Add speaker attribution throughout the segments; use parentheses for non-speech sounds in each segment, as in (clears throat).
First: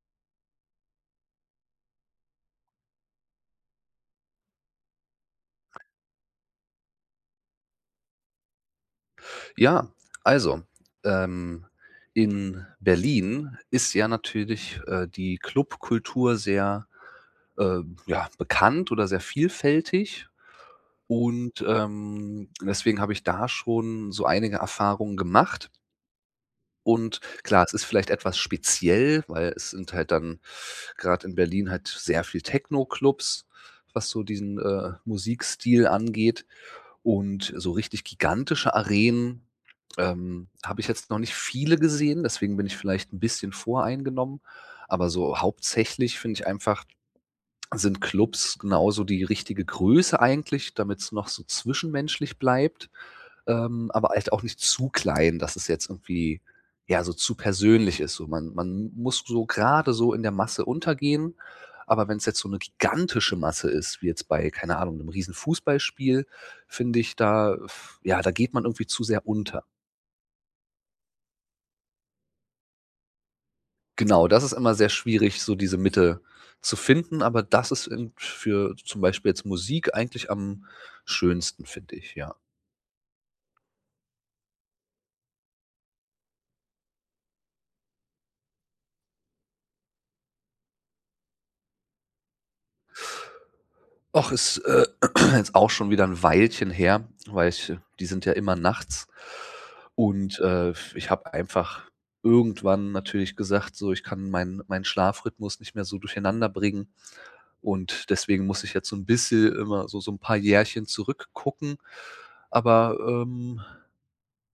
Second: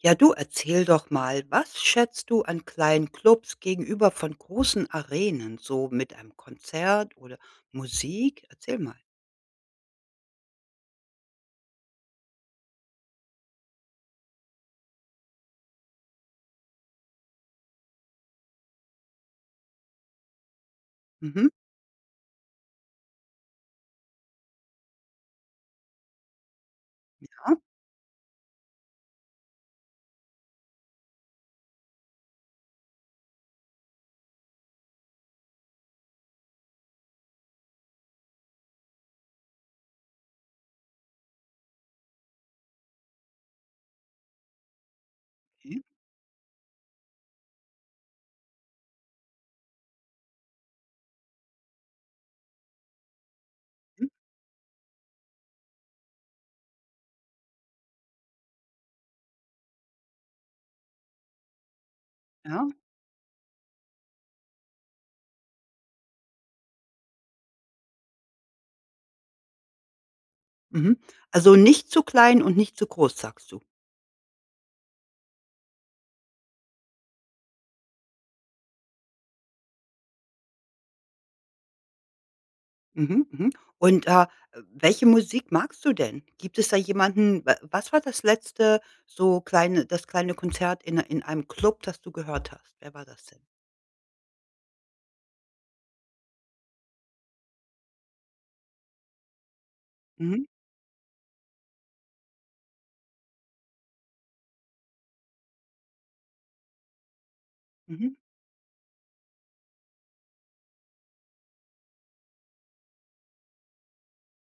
Speaker 1: Ja, du erzähl doch mal, was schätzt du an kleinen Clubs gegenüber von großen Arenen, so mit einem Konzert oder Musik? Erzähl mal.
Speaker 2: Ja, also, ähm, in Berlin ist ja natürlich, die Clubkultur sehr, äh, ja, bekannt oder sehr vielfältig
Speaker 1: Mhm.
Speaker 2: und, deswegen habe ich da schon so einige Erfahrungen gemacht. Und
Speaker 1: Ja,
Speaker 2: klar, es ist vielleicht etwas speziell, weil es sind halt dann gerade in Berlin halt sehr viel Techno-Clubs, was so diesen, Musikstil angeht. Und so richtig gigantische Arenen, habe ich jetzt noch nicht viele gesehen, deswegen bin ich vielleicht ein bisschen voreingenommen. Aber so
Speaker 1: okay.
Speaker 2: hauptsächlich finde ich einfach, sind Clubs genauso die richtige Größe eigentlich, damit es noch so zwischenmenschlich bleibt,
Speaker 1: Mhm.
Speaker 2: aber halt auch nicht zu klein, dass es jetzt irgendwie, ja, so zu persönlich ist. So, man muss so gerade so in der Masse untergehen, aber wenn es jetzt so eine
Speaker 1: Ja.
Speaker 2: gigantische Masse ist, wie jetzt bei, keine Ahnung, einem riesen Fußballspiel, finde ich, da ja, da geht man irgendwie zu sehr unter.
Speaker 1: Mhm. Also nicht zu klein und nicht zu groß, sagst du.
Speaker 2: Genau, das ist immer sehr schwierig, so diese Mitte zu finden, aber das ist irgend für zum Beispiel jetzt Musik eigentlich am schönsten, finde ich, ja.
Speaker 1: Mhm, mhm. Und welche Musik magst du denn? Gibt es da jemanden wa was war das kleine Konzert in einem Club, das du gehört hast? Wer war das denn?
Speaker 2: Och, ist, (clears throat) jetzt auch schon wieder ein Weilchen her, weil ich die sind ja immer nachts. Und,
Speaker 1: Mhm,
Speaker 2: ich habe einfach irgendwann natürlich gesagt, so: „Ich kann meinen Schlafrhythmus nicht mehr so durcheinander bringen." Und
Speaker 1: mhm,
Speaker 2: deswegen muss ich jetzt so ein bisschen immer so ein paar Jährchen zurückgucken. Aber,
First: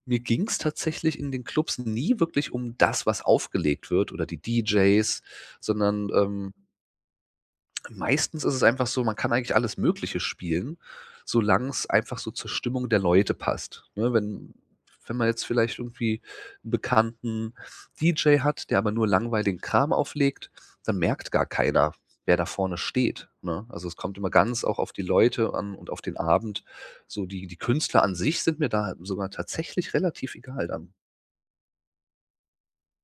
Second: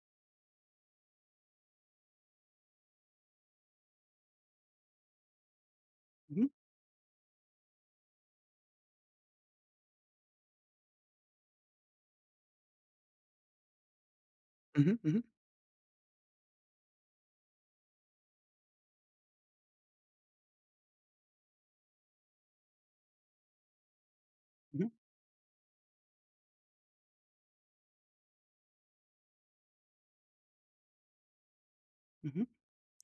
Speaker 2: mir ging es tatsächlich in den Clubs nie wirklich um das, was aufgelegt wird oder die DJs, sondern,
Speaker 1: mhm,
Speaker 2: ähm Meistens ist es einfach so, man kann eigentlich alles Mögliche spielen, solange es einfach so zur Stimmung der Leute passt, ne? Wenn
Speaker 1: mhm,
Speaker 2: wenn
Speaker 1: mhm,
Speaker 2: man jetzt vielleicht irgendwie einen bekannten DJ hat, der aber nur langweiligen Kram auflegt, dann merkt gar keiner, wer da vorne steht, ne? Also, es kommt immer ganz auch
Speaker 1: mhm,
Speaker 2: auf die Leute an und auf den Abend. So die Künstler an sich sind mir da sogar tatsächlich relativ egal dann.
Speaker 1: mhm.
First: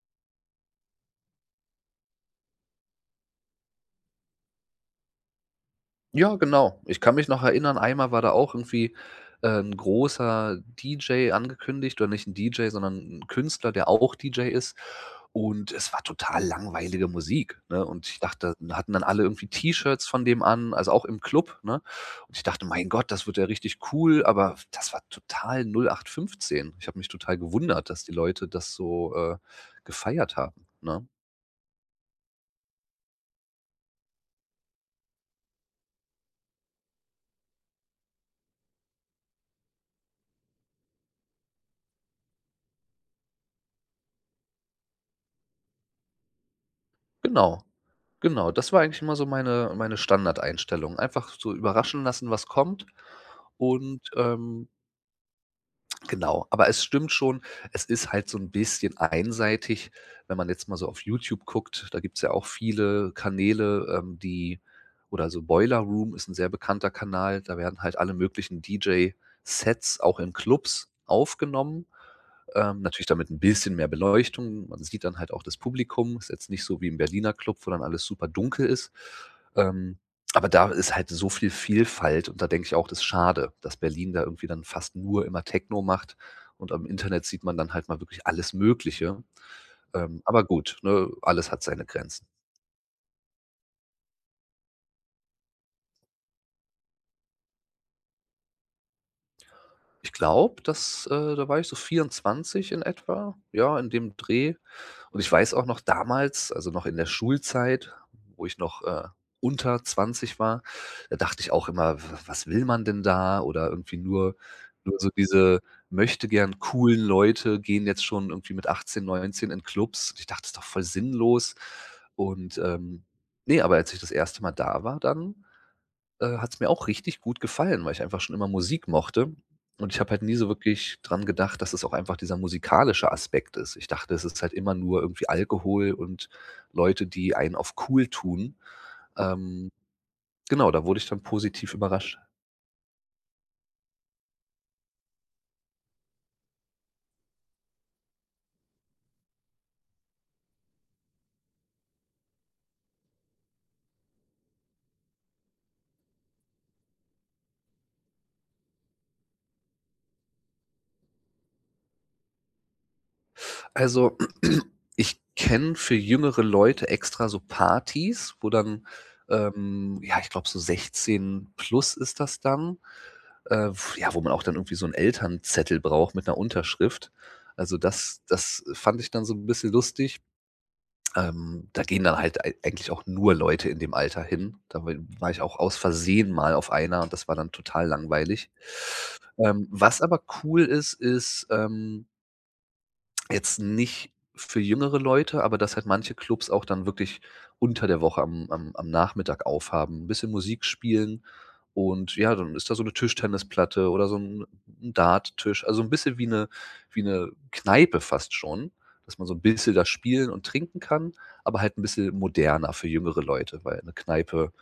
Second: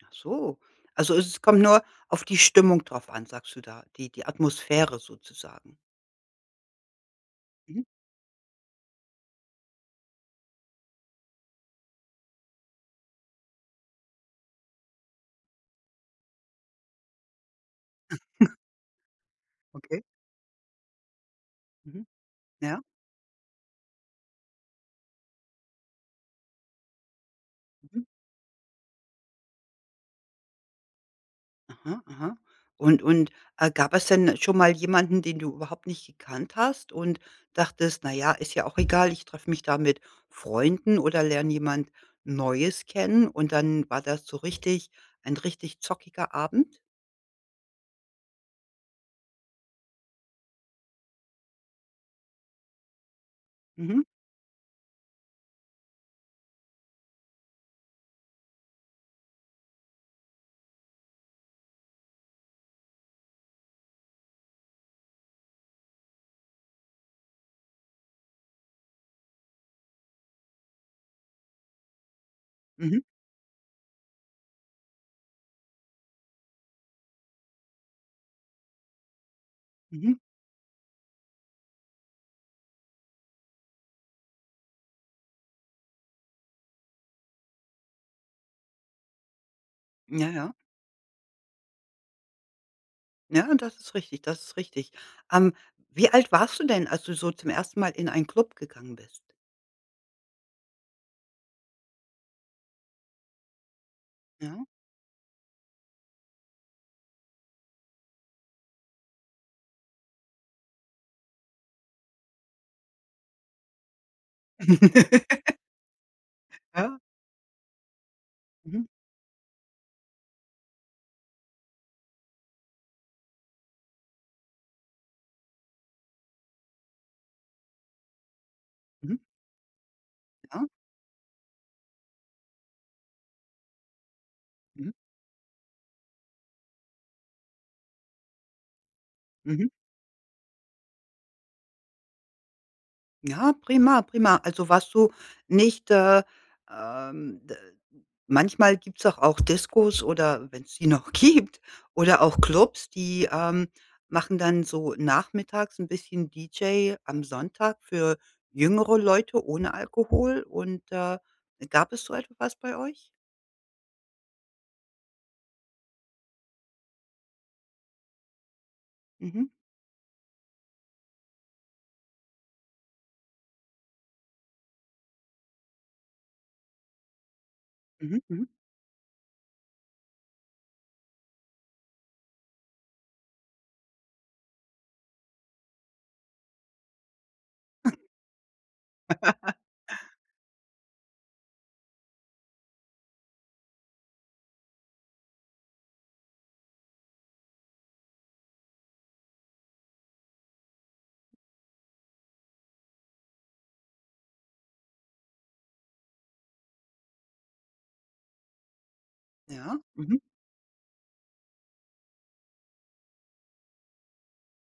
Speaker 1: Ach so. Also, es kommt nur auf die Stimmung drauf an, sagst du da, die Atmosphäre sozusagen.
Speaker 2: Ja, genau. Ich kann mich noch erinnern,
Speaker 1: Mhm,
Speaker 2: einmal war da auch irgendwie, 'n großer DJ angekündigt oder nicht 'n DJ, sondern ein Künstler, der auch DJ ist. Und es war total langweilige Musik, ne? Und ich dachte hatten dann alle irgendwie
Speaker 1: okay.
Speaker 2: T-Shirts von dem an, also auch im Club, ne?
Speaker 1: Mhm.
Speaker 2: Und ich dachte:
Speaker 1: Ja.
Speaker 2: „Mein Gott, das wird ja richtig cool", aber das war total 0815. Ich habe mich total gewundert,
Speaker 1: Mhm.
Speaker 2: dass die Leute das so, gefeiert haben, ne?
Speaker 1: Aha, aha. Und gab es denn schon mal jemanden, den du überhaupt nicht gekannt hast und dachtest: „Na ja, ist ja auch egal, ich treffe mich da mit Freunden oder lerne jemand Neues kennen“, und dann war das so richtig ein richtig zockiger Abend?
Speaker 2: Genau. Genau, das war eigentlich immer so meine Standardeinstellung. Einfach so überraschen lassen, was kommt
Speaker 1: Mhm.
Speaker 2: und, genau, aber es stimmt schon, es ist halt so 'n bisschen einseitig, wenn man jetzt mal so auf YouTube guckt. Da gibt's ja auch viele Kanäle, die oder so Boiler Room ist 'n sehr bekannter Kanal. Da werden halt alle möglichen DJ-Sets auch in Clubs aufgenommen,
Speaker 1: Mhm.
Speaker 2: natürlich dann mit 'n bisschen mehr Beleuchtung. Man sieht dann halt auch das Publikum. Ist jetzt nicht so wie im Berliner Club, wo dann alles super dunkel ist. Ähm,
Speaker 1: Mhm.
Speaker 2: aber da ist halt so viel Vielfalt und da denke ich auch, das ist schade, dass Berlin da irgendwie dann fast nur immer Techno macht und am Internet sieht man dann halt mal wirklich alles Mögliche. Ähm,
Speaker 1: Ja,
Speaker 2: aber
Speaker 1: ja.
Speaker 2: gut, ne, alles hat seine Grenzen.
Speaker 1: Ja, das ist richtig, das ist richtig. Ähm, wie alt warst du denn, als du so zum ersten Mal in einen Club gegangen bist?
Speaker 2: Ich glaube, dass da war ich so 24 in etwa, ja, in dem Dreh.
Speaker 1: Ja?
Speaker 2: Und ich weiß auch noch damals, also noch in der Schulzeit, wo ich noch, unter 20 war, da dachte ich auch immer: „W was will man denn da?" Oder irgendwie nur so
Speaker 1: (laughs)
Speaker 2: diese möchte gern
Speaker 1: Ja.
Speaker 2: coolen Leute gehen jetzt schon irgendwie mit
Speaker 1: Mhm.
Speaker 2: 18, 19 in Clubs. Und Ich dachte: das „Ist doch voll sinnlos." Und, ne, aber als ich das erste Mal da war dann hat es mir auch richtig gut gefallen, weil ich einfach schon immer Musik
Speaker 1: Mhm.
Speaker 2: mochte. Und ich habe halt nie so
Speaker 1: Ja.
Speaker 2: wirklich dran gedacht, dass es auch einfach dieser musikalische Aspekt ist. Ich dachte, es ist halt immer
Speaker 1: Mhm.
Speaker 2: nur irgendwie Alkohol und Leute, die einen auf cool tun.
Speaker 1: Mhm.
Speaker 2: Ähm, genau, da wurde ich dann positiv überrascht.
Speaker 1: Ja, prima, prima. Also warst du nicht, d manchmal gibt's doch auch Diskos, oder wenn's die noch (laughs) gibt, oder auch Clubs, die machen dann so nachmittags ein bisschen DJ am Sonntag für jüngere Leute ohne Alkohol und gab es so etwas bei euch?
Speaker 2: Also, (clears throat) ich kenne für jüngere Leute extra so Partys, wo dann,
Speaker 1: Mhm,
Speaker 2: ja, ich glaube, so 16 plus ist das dann. W ja, wo man auch dann irgendwie so 'n Elternzettel braucht mit einer Unterschrift. Also,
Speaker 1: mhm,
Speaker 2: das
Speaker 1: mhm.
Speaker 2: das fand ich dann so ein bisschen lustig. Da gehen dann halt ei eigentlich auch nur Leute in dem Alter hin. Da wa war ich auch aus Versehen mal auf einer und das war dann total langweilig. Was aber cool ist, ist. Jetzt nicht für jüngere Leute, aber dass halt manche Clubs auch dann wirklich unter der Woche am Nachmittag aufhaben, ein bisschen Musik spielen und ja, dann ist da so eine Tischtennisplatte oder so ein 'n Darttisch, also ein bisschen wie eine Kneipe fast schon, dass man so ein bisschen
Speaker 1: Ja,
Speaker 2: da
Speaker 1: mhm.
Speaker 2: spielen und trinken kann, aber halt ein bisschen moderner für jüngere Leute, weil eine Kneipe,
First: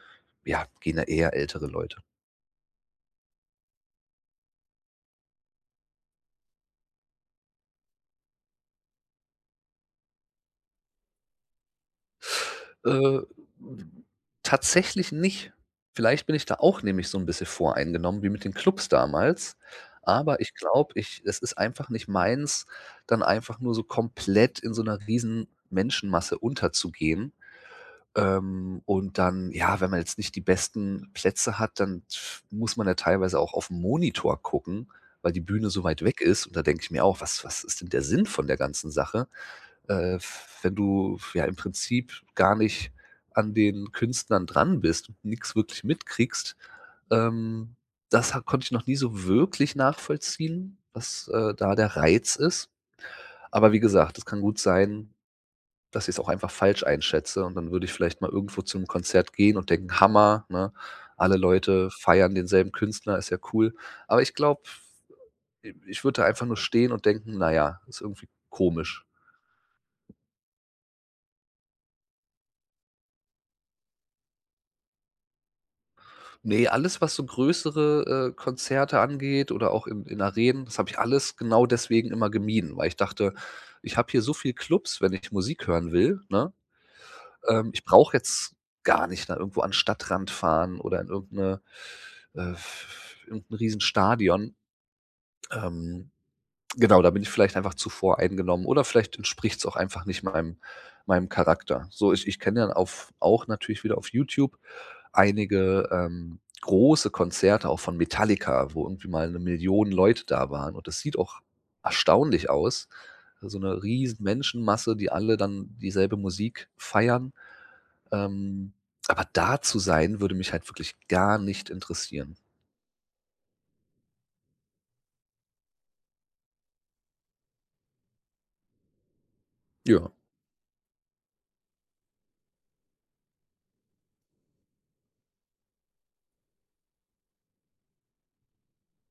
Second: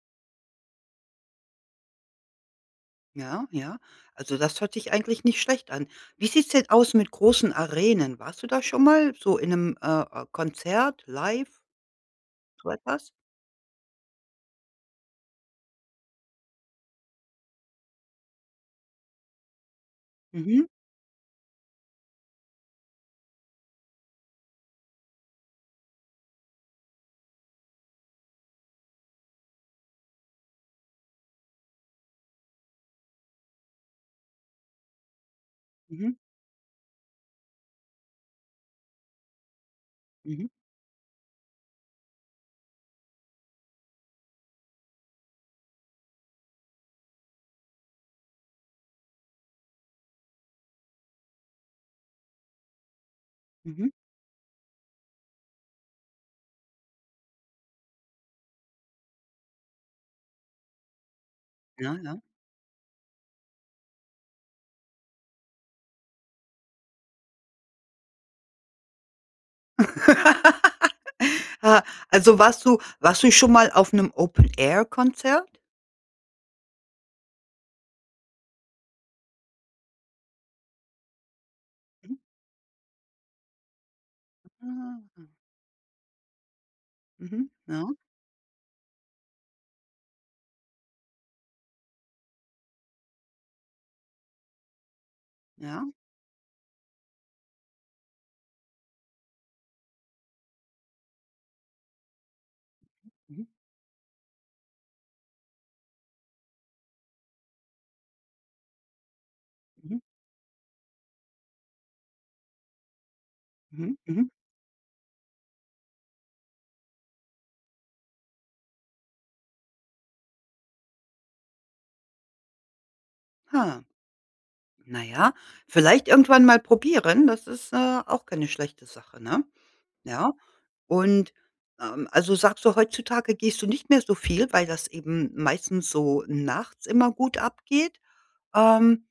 Speaker 2: ja, gehen da eher ältere Leute.
Speaker 1: Ja, ja. Also, das hört sich eigentlich nicht schlecht an. Wie sieht's denn aus mit großen Arenen? Warst du da schon mal so in 'nem Konzert live, so etwas?
Speaker 2: Äh, tatsächlich nicht. Vielleicht bin ich da auch nämlich so 'n bisschen voreingenommen wie mit den Clubs damals, aber ich
Speaker 1: Mhm,
Speaker 2: glaube, ich es ist einfach nicht meins, dann einfach nur so komplett in so 'ner riesen Menschenmasse unterzugehen. Und dann ja, wenn man jetzt nicht die besten Plätze hat, dann muss man ja teilweise auch aufm Monitor gucken, weil die Bühne so weit
Speaker 1: mhm,
Speaker 2: weg ist und da denke ich mir auch: „Was ist denn der Sinn von der ganzen Sache?" äh,
Speaker 1: mhm,
Speaker 2: wenn du ja im Prinzip gar nicht an den Künstlern dran bist und nix wirklich mitkriegst, ähm, das ha konnte ich noch nie so wirklich nachvollziehen, was, da der Reiz ist. Aber wie
Speaker 1: mhm.
Speaker 2: gesagt, es kann gut sein, dass ich es auch einfach falsch einschätze und dann würde ich vielleicht mal irgendwo zu 'nem Konzert gehen und denken: „Hammer", ne? Alle Leute
Speaker 1: Ja, ja.
Speaker 2: feiern denselben Künstler, ist ja cool. Aber ich glaube, ich würde da einfach nur stehen und denken: „Na ja, ist irgendwie komisch."
Speaker 1: (laughs) Ah, also, warst du schon mal auf 'nem Open-Air-Konzert?
Speaker 2: Nee, alles, was so größere, Konzerte angeht oder auch in Arenen, das habe ich alles genau deswegen
Speaker 1: Mhm.
Speaker 2: immer gemieden, weil ich dachte: „Ich habe hier so viel
Speaker 1: Ah,
Speaker 2: Clubs, wenn ich Musik hören will, ne?
Speaker 1: mhm,
Speaker 2: Ich
Speaker 1: ja,
Speaker 2: brauche jetzt gar nicht da irgendwo an 'n Stadtrand fahren oder in äh, irgend Riesenstadion."
Speaker 1: ja.
Speaker 2: Ähm Genau, da bin ich vielleicht einfach zu voreingenommen oder vielleicht entspricht's auch einfach nicht meinem Charakter. So, ich kenne dann auf
Speaker 1: Mhm,
Speaker 2: auch natürlich wieder auf YouTube einige, große Konzerte auch von Metallica, wo irgendwie mal eine Million
Speaker 1: mhm,
Speaker 2: Leute da waren und das sieht auch erstaunlich aus. So eine
Speaker 1: mhm,
Speaker 2: riesen
Speaker 1: mhm.
Speaker 2: Menschenmasse, die alle dann dieselbe Musik feiern. Ähm, aber da zu sein, würde mich halt wirklich gar nicht interessieren.
Speaker 1: Ha, na ja, vielleicht irgendwann mal probieren, das ist auch keine schlechte Sache, ne?
Speaker 2: Ja.
Speaker 1: Ja. Und also, sagst du, heutzutage gehst du nicht mehr so viel, weil das eben meistens so nachts immer gut abgeht. Ähm,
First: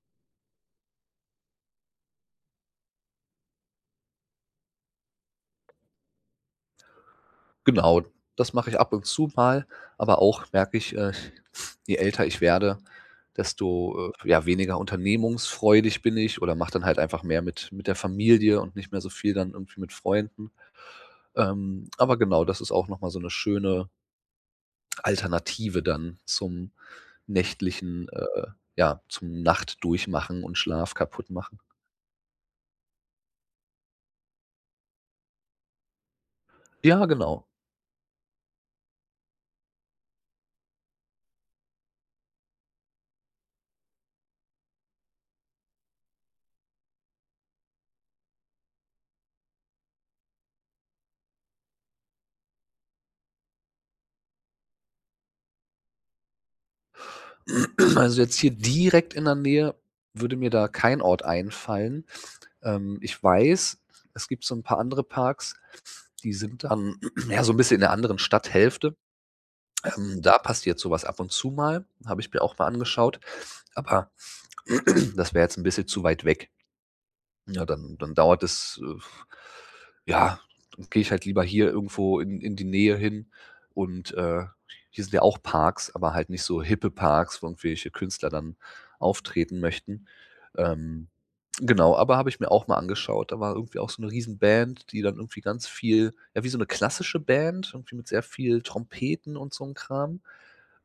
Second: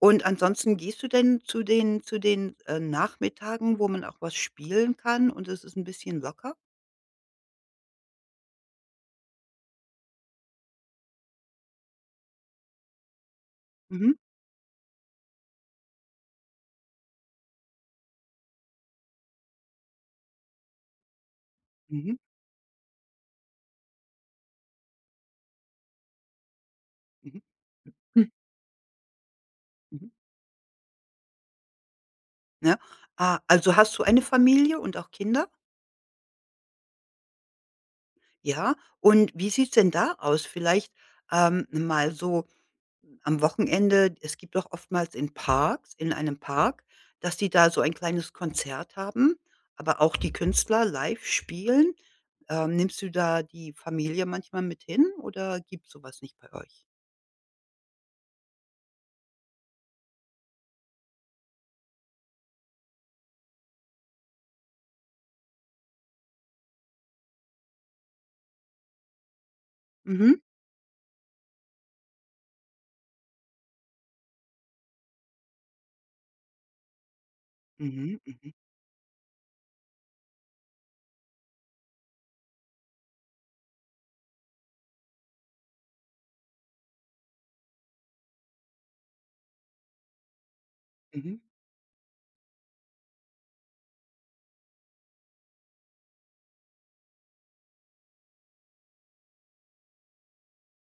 Speaker 1: und ansonsten gehst du denn zu den Nachmittagen, wo man auch was spielen kann und es ist ein bisschen locker?
Speaker 2: Genau, das mache ich ab und zu mal, aber auch merke ich, je älter ich werde, desto,
Speaker 1: Mhm,
Speaker 2: ja, weniger unternehmungsfreudig bin ich oder mache dann halt einfach mehr mit der Familie und nicht mehr so viel dann irgendwie mit Freunden. Ähm,
Speaker 1: mhm,
Speaker 2: aber genau, das ist auch noch mal so eine schöne Alternative dann zum
Speaker 1: mhm,
Speaker 2: nächtlichen
Speaker 1: hm,
Speaker 2: ja, zum
Speaker 1: mhm,
Speaker 2: Nachtdurchmachen und Schlaf kaputt machen.
Speaker 1: ja. Ah, also, hast du eine Familie und auch Kinder?
Speaker 2: Ja, genau. (clears throat)
Speaker 1: Ja. Und wie sieht's denn da aus? Vielleicht mal so am Wochenende, es gibt doch oftmals in Parks in einem Park, dass die da so ein kleines Konzert haben, aber auch die Künstler live spielen. Nimmst du da die Familie manchmal mit hin, oder gibt sowas nicht bei euch?
Speaker 2: Also, jetzt hier direkt in der Nähe würde mir da kein Ort einfallen. Ich weiß, es gibt so ein paar andere Parks, die sind dann, (clears throat) ja, so ein bisschen in der anderen Stadthälfte. Ähm,
Speaker 1: Mhm.
Speaker 2: da passiert so was ab und zu mal, habe ich mir auch mal angeschaut, aber (clears throat) das wäre jetzt ein bisschen zu weit weg. Ja, dann
Speaker 1: Mhm,
Speaker 2: dauert
Speaker 1: mhm,
Speaker 2: es, ja dann gehe ich halt lieber hier irgendwo in die Nähe hin und, hier sind ja auch Parks, aber halt nicht so hippe Parks, wo irgendwelche Künstler dann auftreten möchten. Ähm,
Speaker 1: mhm.
Speaker 2: genau, aber habe ich mir auch mal angeschaut. Da war irgendwie auch so 'ne Riesenband, die dann irgendwie ganz viel ja, wie so eine klassische Band, irgendwie mit sehr viel Trompeten und so 'n Kram.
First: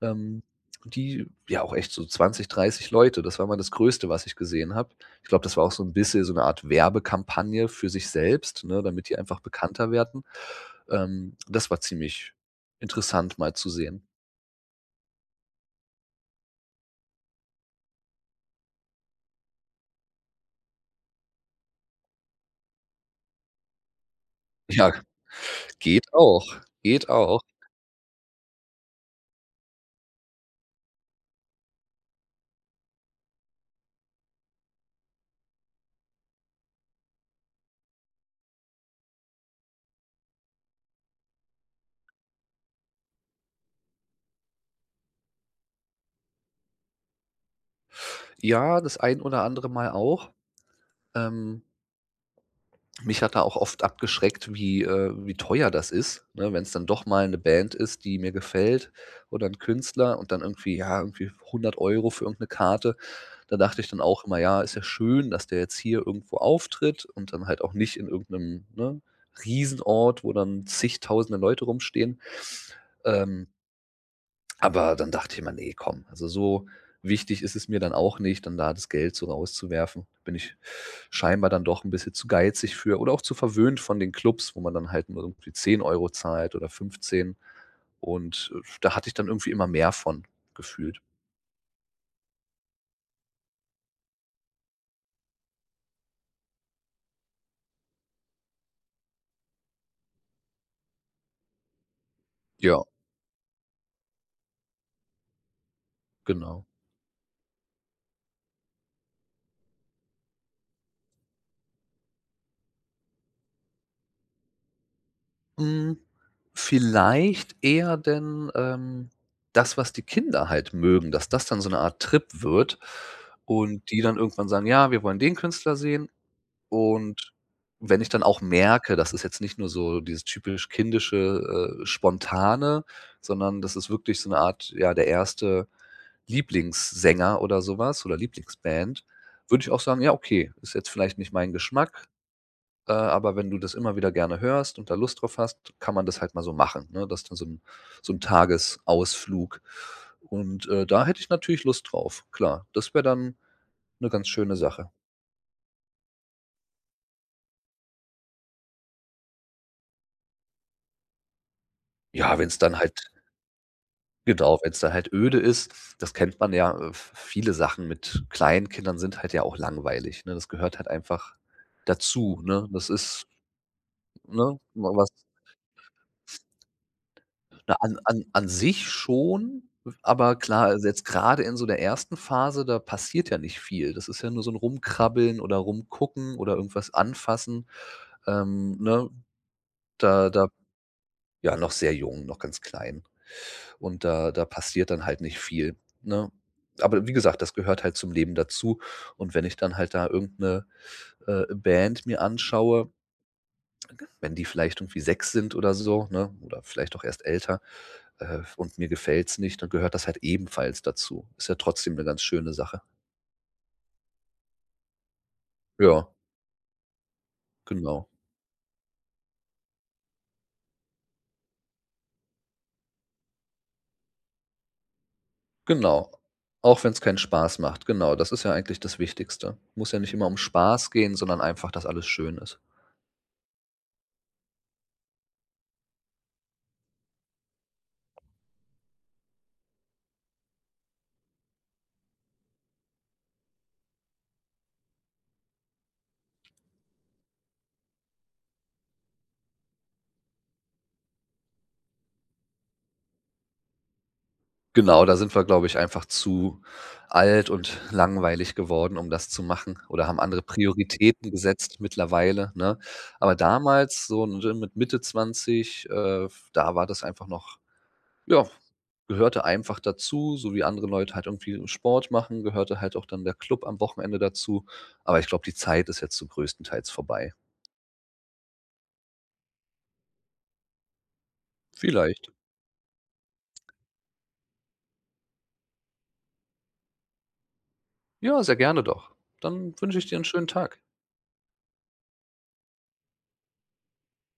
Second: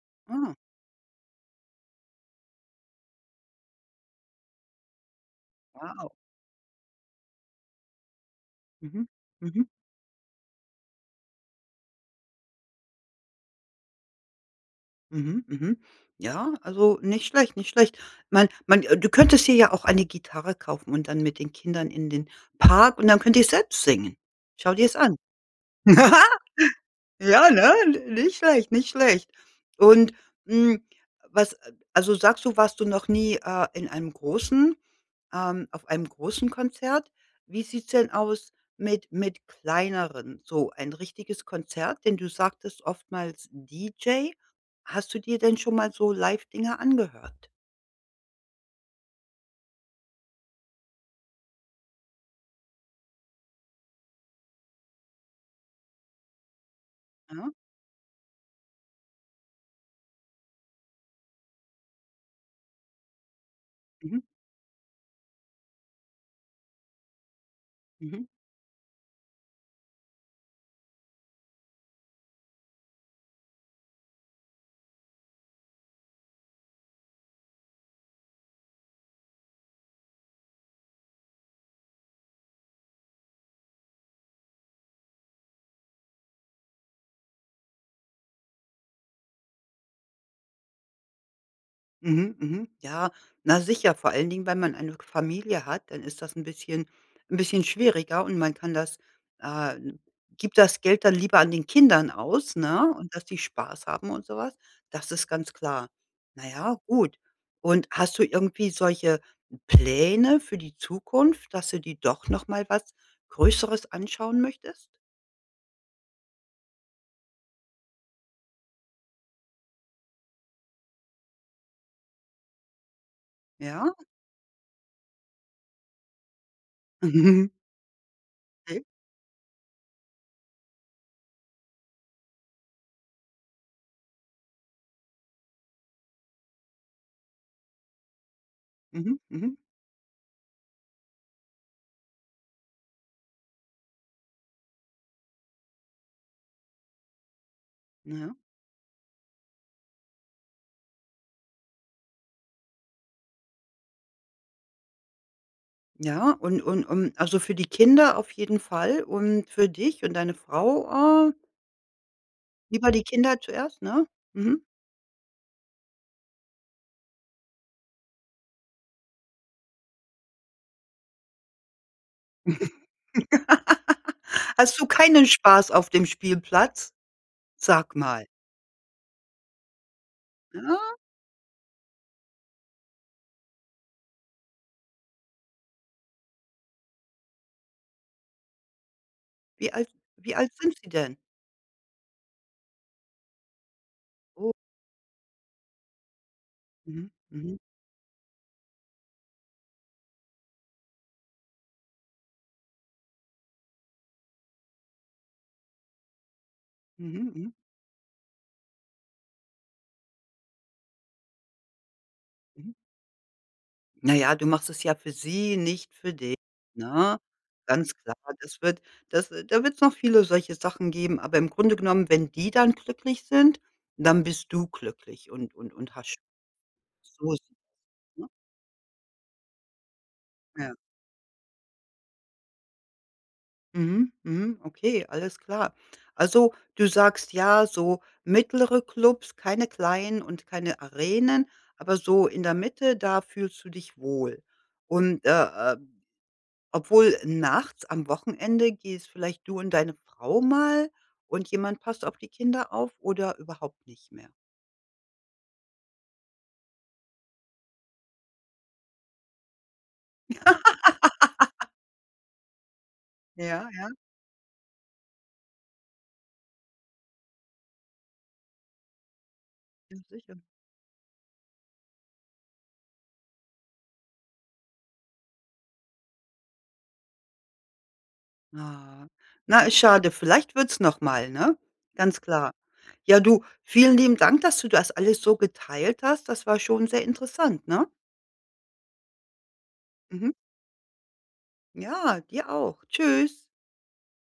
Speaker 2: Ähm,
Speaker 1: Ah,
Speaker 2: die ja auch echt so 20 30 Leute. Das war mal das Größte, was ich gesehen habe. Ich glaube, das war auch so ein
Speaker 1: wow.
Speaker 2: bisschen so eine Art Werbekampagne für sich selbst, ne,
Speaker 1: Mhm.
Speaker 2: damit die einfach
Speaker 1: Mhm.
Speaker 2: bekannter werden. Das war ziemlich interessant mal zu sehen.
Speaker 1: Mhm. Mhm. Ja, also nicht schlecht, nicht schlecht. Man man du könntest hier ja auch eine Gitarre kaufen und dann mit den Kindern in den Park, und dann könnt ihr selbst singen. Schau dir
Speaker 2: Ja,
Speaker 1: es an.
Speaker 2: geht
Speaker 1: (laughs)
Speaker 2: auch, geht auch.
Speaker 1: Ja, ne? N nicht schlecht, nicht schlecht. Und, hm, was also sagst du, warst du noch nie in einem großen auf einem großen Konzert? Wie sieht's denn aus mit kleineren? So ein richtiges Konzert, denn du sagtest oftmals DJ. Hast du dir denn schon mal so Live-Dinger angehört?
Speaker 2: Ja, das ein oder andere Mal auch. Ähm Mich hat da auch oft abgeschreckt, wie teuer das ist, ne? Wenn es dann doch mal eine
Speaker 1: Ja?
Speaker 2: Band ist, die mir gefällt oder ein Künstler und dann irgendwie ja, irgendwie 100 Euro für irgendeine Karte. Da dachte ich dann
Speaker 1: Mhm.
Speaker 2: auch immer: „Ja, ist ja schön, dass der jetzt hier irgendwo auftritt und dann halt auch nicht in
Speaker 1: Mhm.
Speaker 2: irgendeinem ne, Riesenort, wo dann zigtausende Leute rumstehen." Ähm. Aber dann dachte ich immer: nee komm." Also, so wichtig ist es mir dann auch nicht, dann da das Geld so rauszuwerfen. Bin ich scheinbar dann doch ein bisschen zu geizig für oder auch zu verwöhnt von den Clubs, wo man dann halt nur irgendwie 10 Euro zahlt oder 15 und, da hatte ich dann irgendwie immer mehr von gefühlt.
Speaker 1: Mhm, mhm. Ja, na sicher, vor allen Dingen, wenn man eine Familie hat, dann ist das ein bisschen schwieriger, und man kann das äh, gibt das Geld dann lieber an den Kindern aus,
Speaker 2: Ja,
Speaker 1: ne, und dass die Spaß haben und sowas. Das ist ganz klar. Na
Speaker 2: genau.
Speaker 1: ja, gut. Und hast du irgendwie solche Pläne für die Zukunft, dass du dir doch noch mal was Größeres anschauen möchtest?
Speaker 2: Hm, vielleicht eher denn, das, was die Kinder halt mögen, dass das dann so eine Art Trip wird und
Speaker 1: Ja?
Speaker 2: die dann irgendwann sagen: „Ja, wir wollen den Künstler sehen, Und
Speaker 1: (laughs)
Speaker 2: wenn ich dann auch
Speaker 1: Okay.
Speaker 2: merke, das ist jetzt nicht nur so dieses typisch kindische, spontane, sondern das ist wirklich so eine Art, ja, der erste Lieblingssänger oder sowas oder Lieblingsband,
Speaker 1: Mhm, mhm.
Speaker 2: würde ich auch sagen: „Ja, okay, ist jetzt vielleicht nicht mein Geschmack, aber wenn du das immer wieder gerne hörst und da Lust drauf hast, kann man das halt mal so machen", ne? Das ist dann so 'n
Speaker 1: Ja.
Speaker 2: Tagesausflug. Und, da hätte ich natürlich Lust drauf, klar. Das wäre dann eine ganz schöne Sache.
Speaker 1: Ja, und also, für die Kinder auf jeden Fall und für dich und deine Frau,
Speaker 2: Ja, wenn es dann
Speaker 1: lieber die
Speaker 2: halt.
Speaker 1: Kinder zuerst, ne?
Speaker 2: Genau,
Speaker 1: Mhm.
Speaker 2: wenn es da halt öde ist, das kennt man ja, v viele Sachen mit kleinen Kindern sind halt ja auch langweilig, ne? Das gehört halt einfach dazu, ne? Das ist,
Speaker 1: (laughs)
Speaker 2: ne,
Speaker 1: Hast du
Speaker 2: wa was
Speaker 1: keinen Spaß auf dem Spielplatz?
Speaker 2: na,
Speaker 1: Sag
Speaker 2: an an
Speaker 1: mal,
Speaker 2: an sich schon, aber klar,
Speaker 1: ne?
Speaker 2: also jetzt gerade in so der ersten Phase, da passiert ja nicht viel. Das ist ja nur so ein Rumkrabbeln oder Rumgucken oder irgendwas anfassen. Ne,
Speaker 1: Wie alt
Speaker 2: da
Speaker 1: wie
Speaker 2: da
Speaker 1: alt sind sie denn?
Speaker 2: Ja, noch sehr jung, noch ganz klein. Und da
Speaker 1: Oh,
Speaker 2: passiert dann halt nicht viel, ne? Aber
Speaker 1: mhm,
Speaker 2: wie gesagt, das
Speaker 1: mhm,
Speaker 2: gehört halt zum Leben dazu. Und wenn ich dann halt da irgend 'ne, Band mir anschaue, wenn die vielleicht irgendwie 6 sind oder so, ne, oder vielleicht auch erst
Speaker 1: mhm, mhm,
Speaker 2: älter, und mir gefällt's nicht, dann gehört das halt ebenfalls dazu. Ist ja trotzdem eine ganz schöne
Speaker 1: mhm.
Speaker 2: Sache.
Speaker 1: Na ja, du machst es ja für sie, nicht
Speaker 2: Ja,
Speaker 1: für dich, ne? Ganz
Speaker 2: genau.
Speaker 1: klar, das wird das da wird es noch viele solche Sachen geben, aber im Grunde genommen, wenn die dann glücklich sind, dann bist du glücklich, und
Speaker 2: Genau.
Speaker 1: hast.
Speaker 2: Auch wenn's keinen
Speaker 1: So Soßen,
Speaker 2: Spaß macht. Genau,
Speaker 1: ne?
Speaker 2: das ist ja eigentlich das Wichtigste. Muss ja nicht immer um
Speaker 1: Ja.
Speaker 2: Spaß gehen, sondern einfach, dass alles schön ist.
Speaker 1: Mhm, mhm, okay, alles klar. Also, du sagst ja, so mittlere Clubs, keine kleinen und keine Arenen, aber so in der Mitte, da fühlst du dich wohl. Undäh, obwohl nachts am Wochenende, gehst vielleicht du und deine Frau mal, und jemand passt auf die Kinder auf, oder überhaupt nicht mehr?
Speaker 2: Genau, da sind wir, glaube ich, einfach zu alt und langweilig geworden, um das zu machen oder haben andere Prioritäten gesetzt mittlerweile, ne? Aber
Speaker 1: Ja, ja,
Speaker 2: damals so mit Mitte 20, da war das einfach noch ja, gehörte einfach
Speaker 1: ja, sicher.
Speaker 2: dazu, so wie andere Leute halt irgendwie Sport machen, gehörte halt auch dann der Club am Wochenende dazu. Aber ich glaube, die Zeit ist jetzt so größtenteils vorbei.
Speaker 1: Ah, na, ist schade. Vielleicht wird's noch mal, ne? Ganz
Speaker 2: Vielleicht.
Speaker 1: klar. Ja, du, vielen lieben Dank, dass du das alles so geteilt hast. Das war schon sehr interessant, ne?
Speaker 2: Ja, sehr gerne doch. Dann wünsche ich dir einen
Speaker 1: Mhm.
Speaker 2: schönen Tag.
Speaker 1: Ja, dir auch. Tschüss.